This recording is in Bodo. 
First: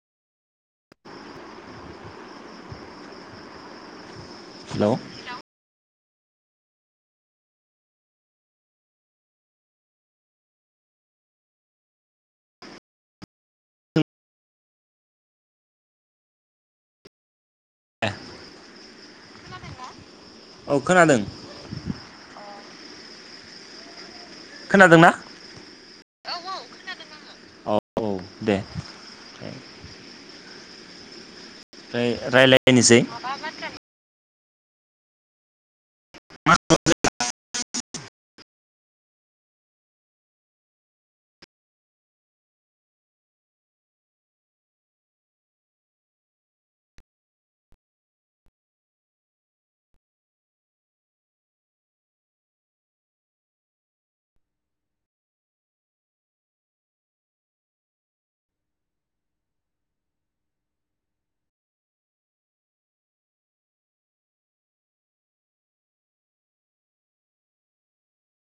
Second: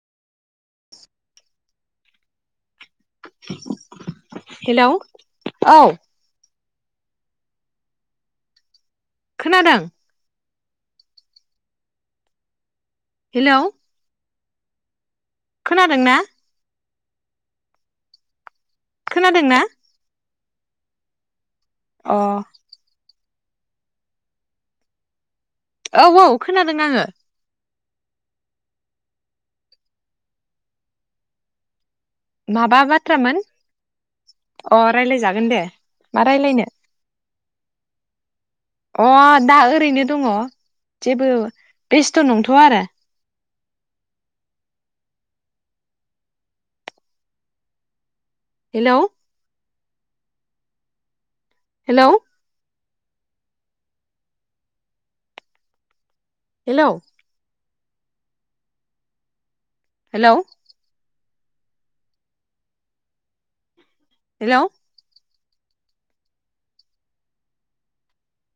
[inaudible] [inaudible] हेलौ औ खोनादों? हेलौ खोनादों ना? दे खोनादों ना? औ खोनादों। अ खोनादोंना? औ औ खोनादों आङो। औ दे ओमफ्राय माबा रायलायायनोसै। बाथ्रामोन अ रायज्लायजागोन दे मा रायज्लायनो। अ दा ओरैनो दङ जेबो बेस्थ नंथया आरो। Hello hello hello hello hello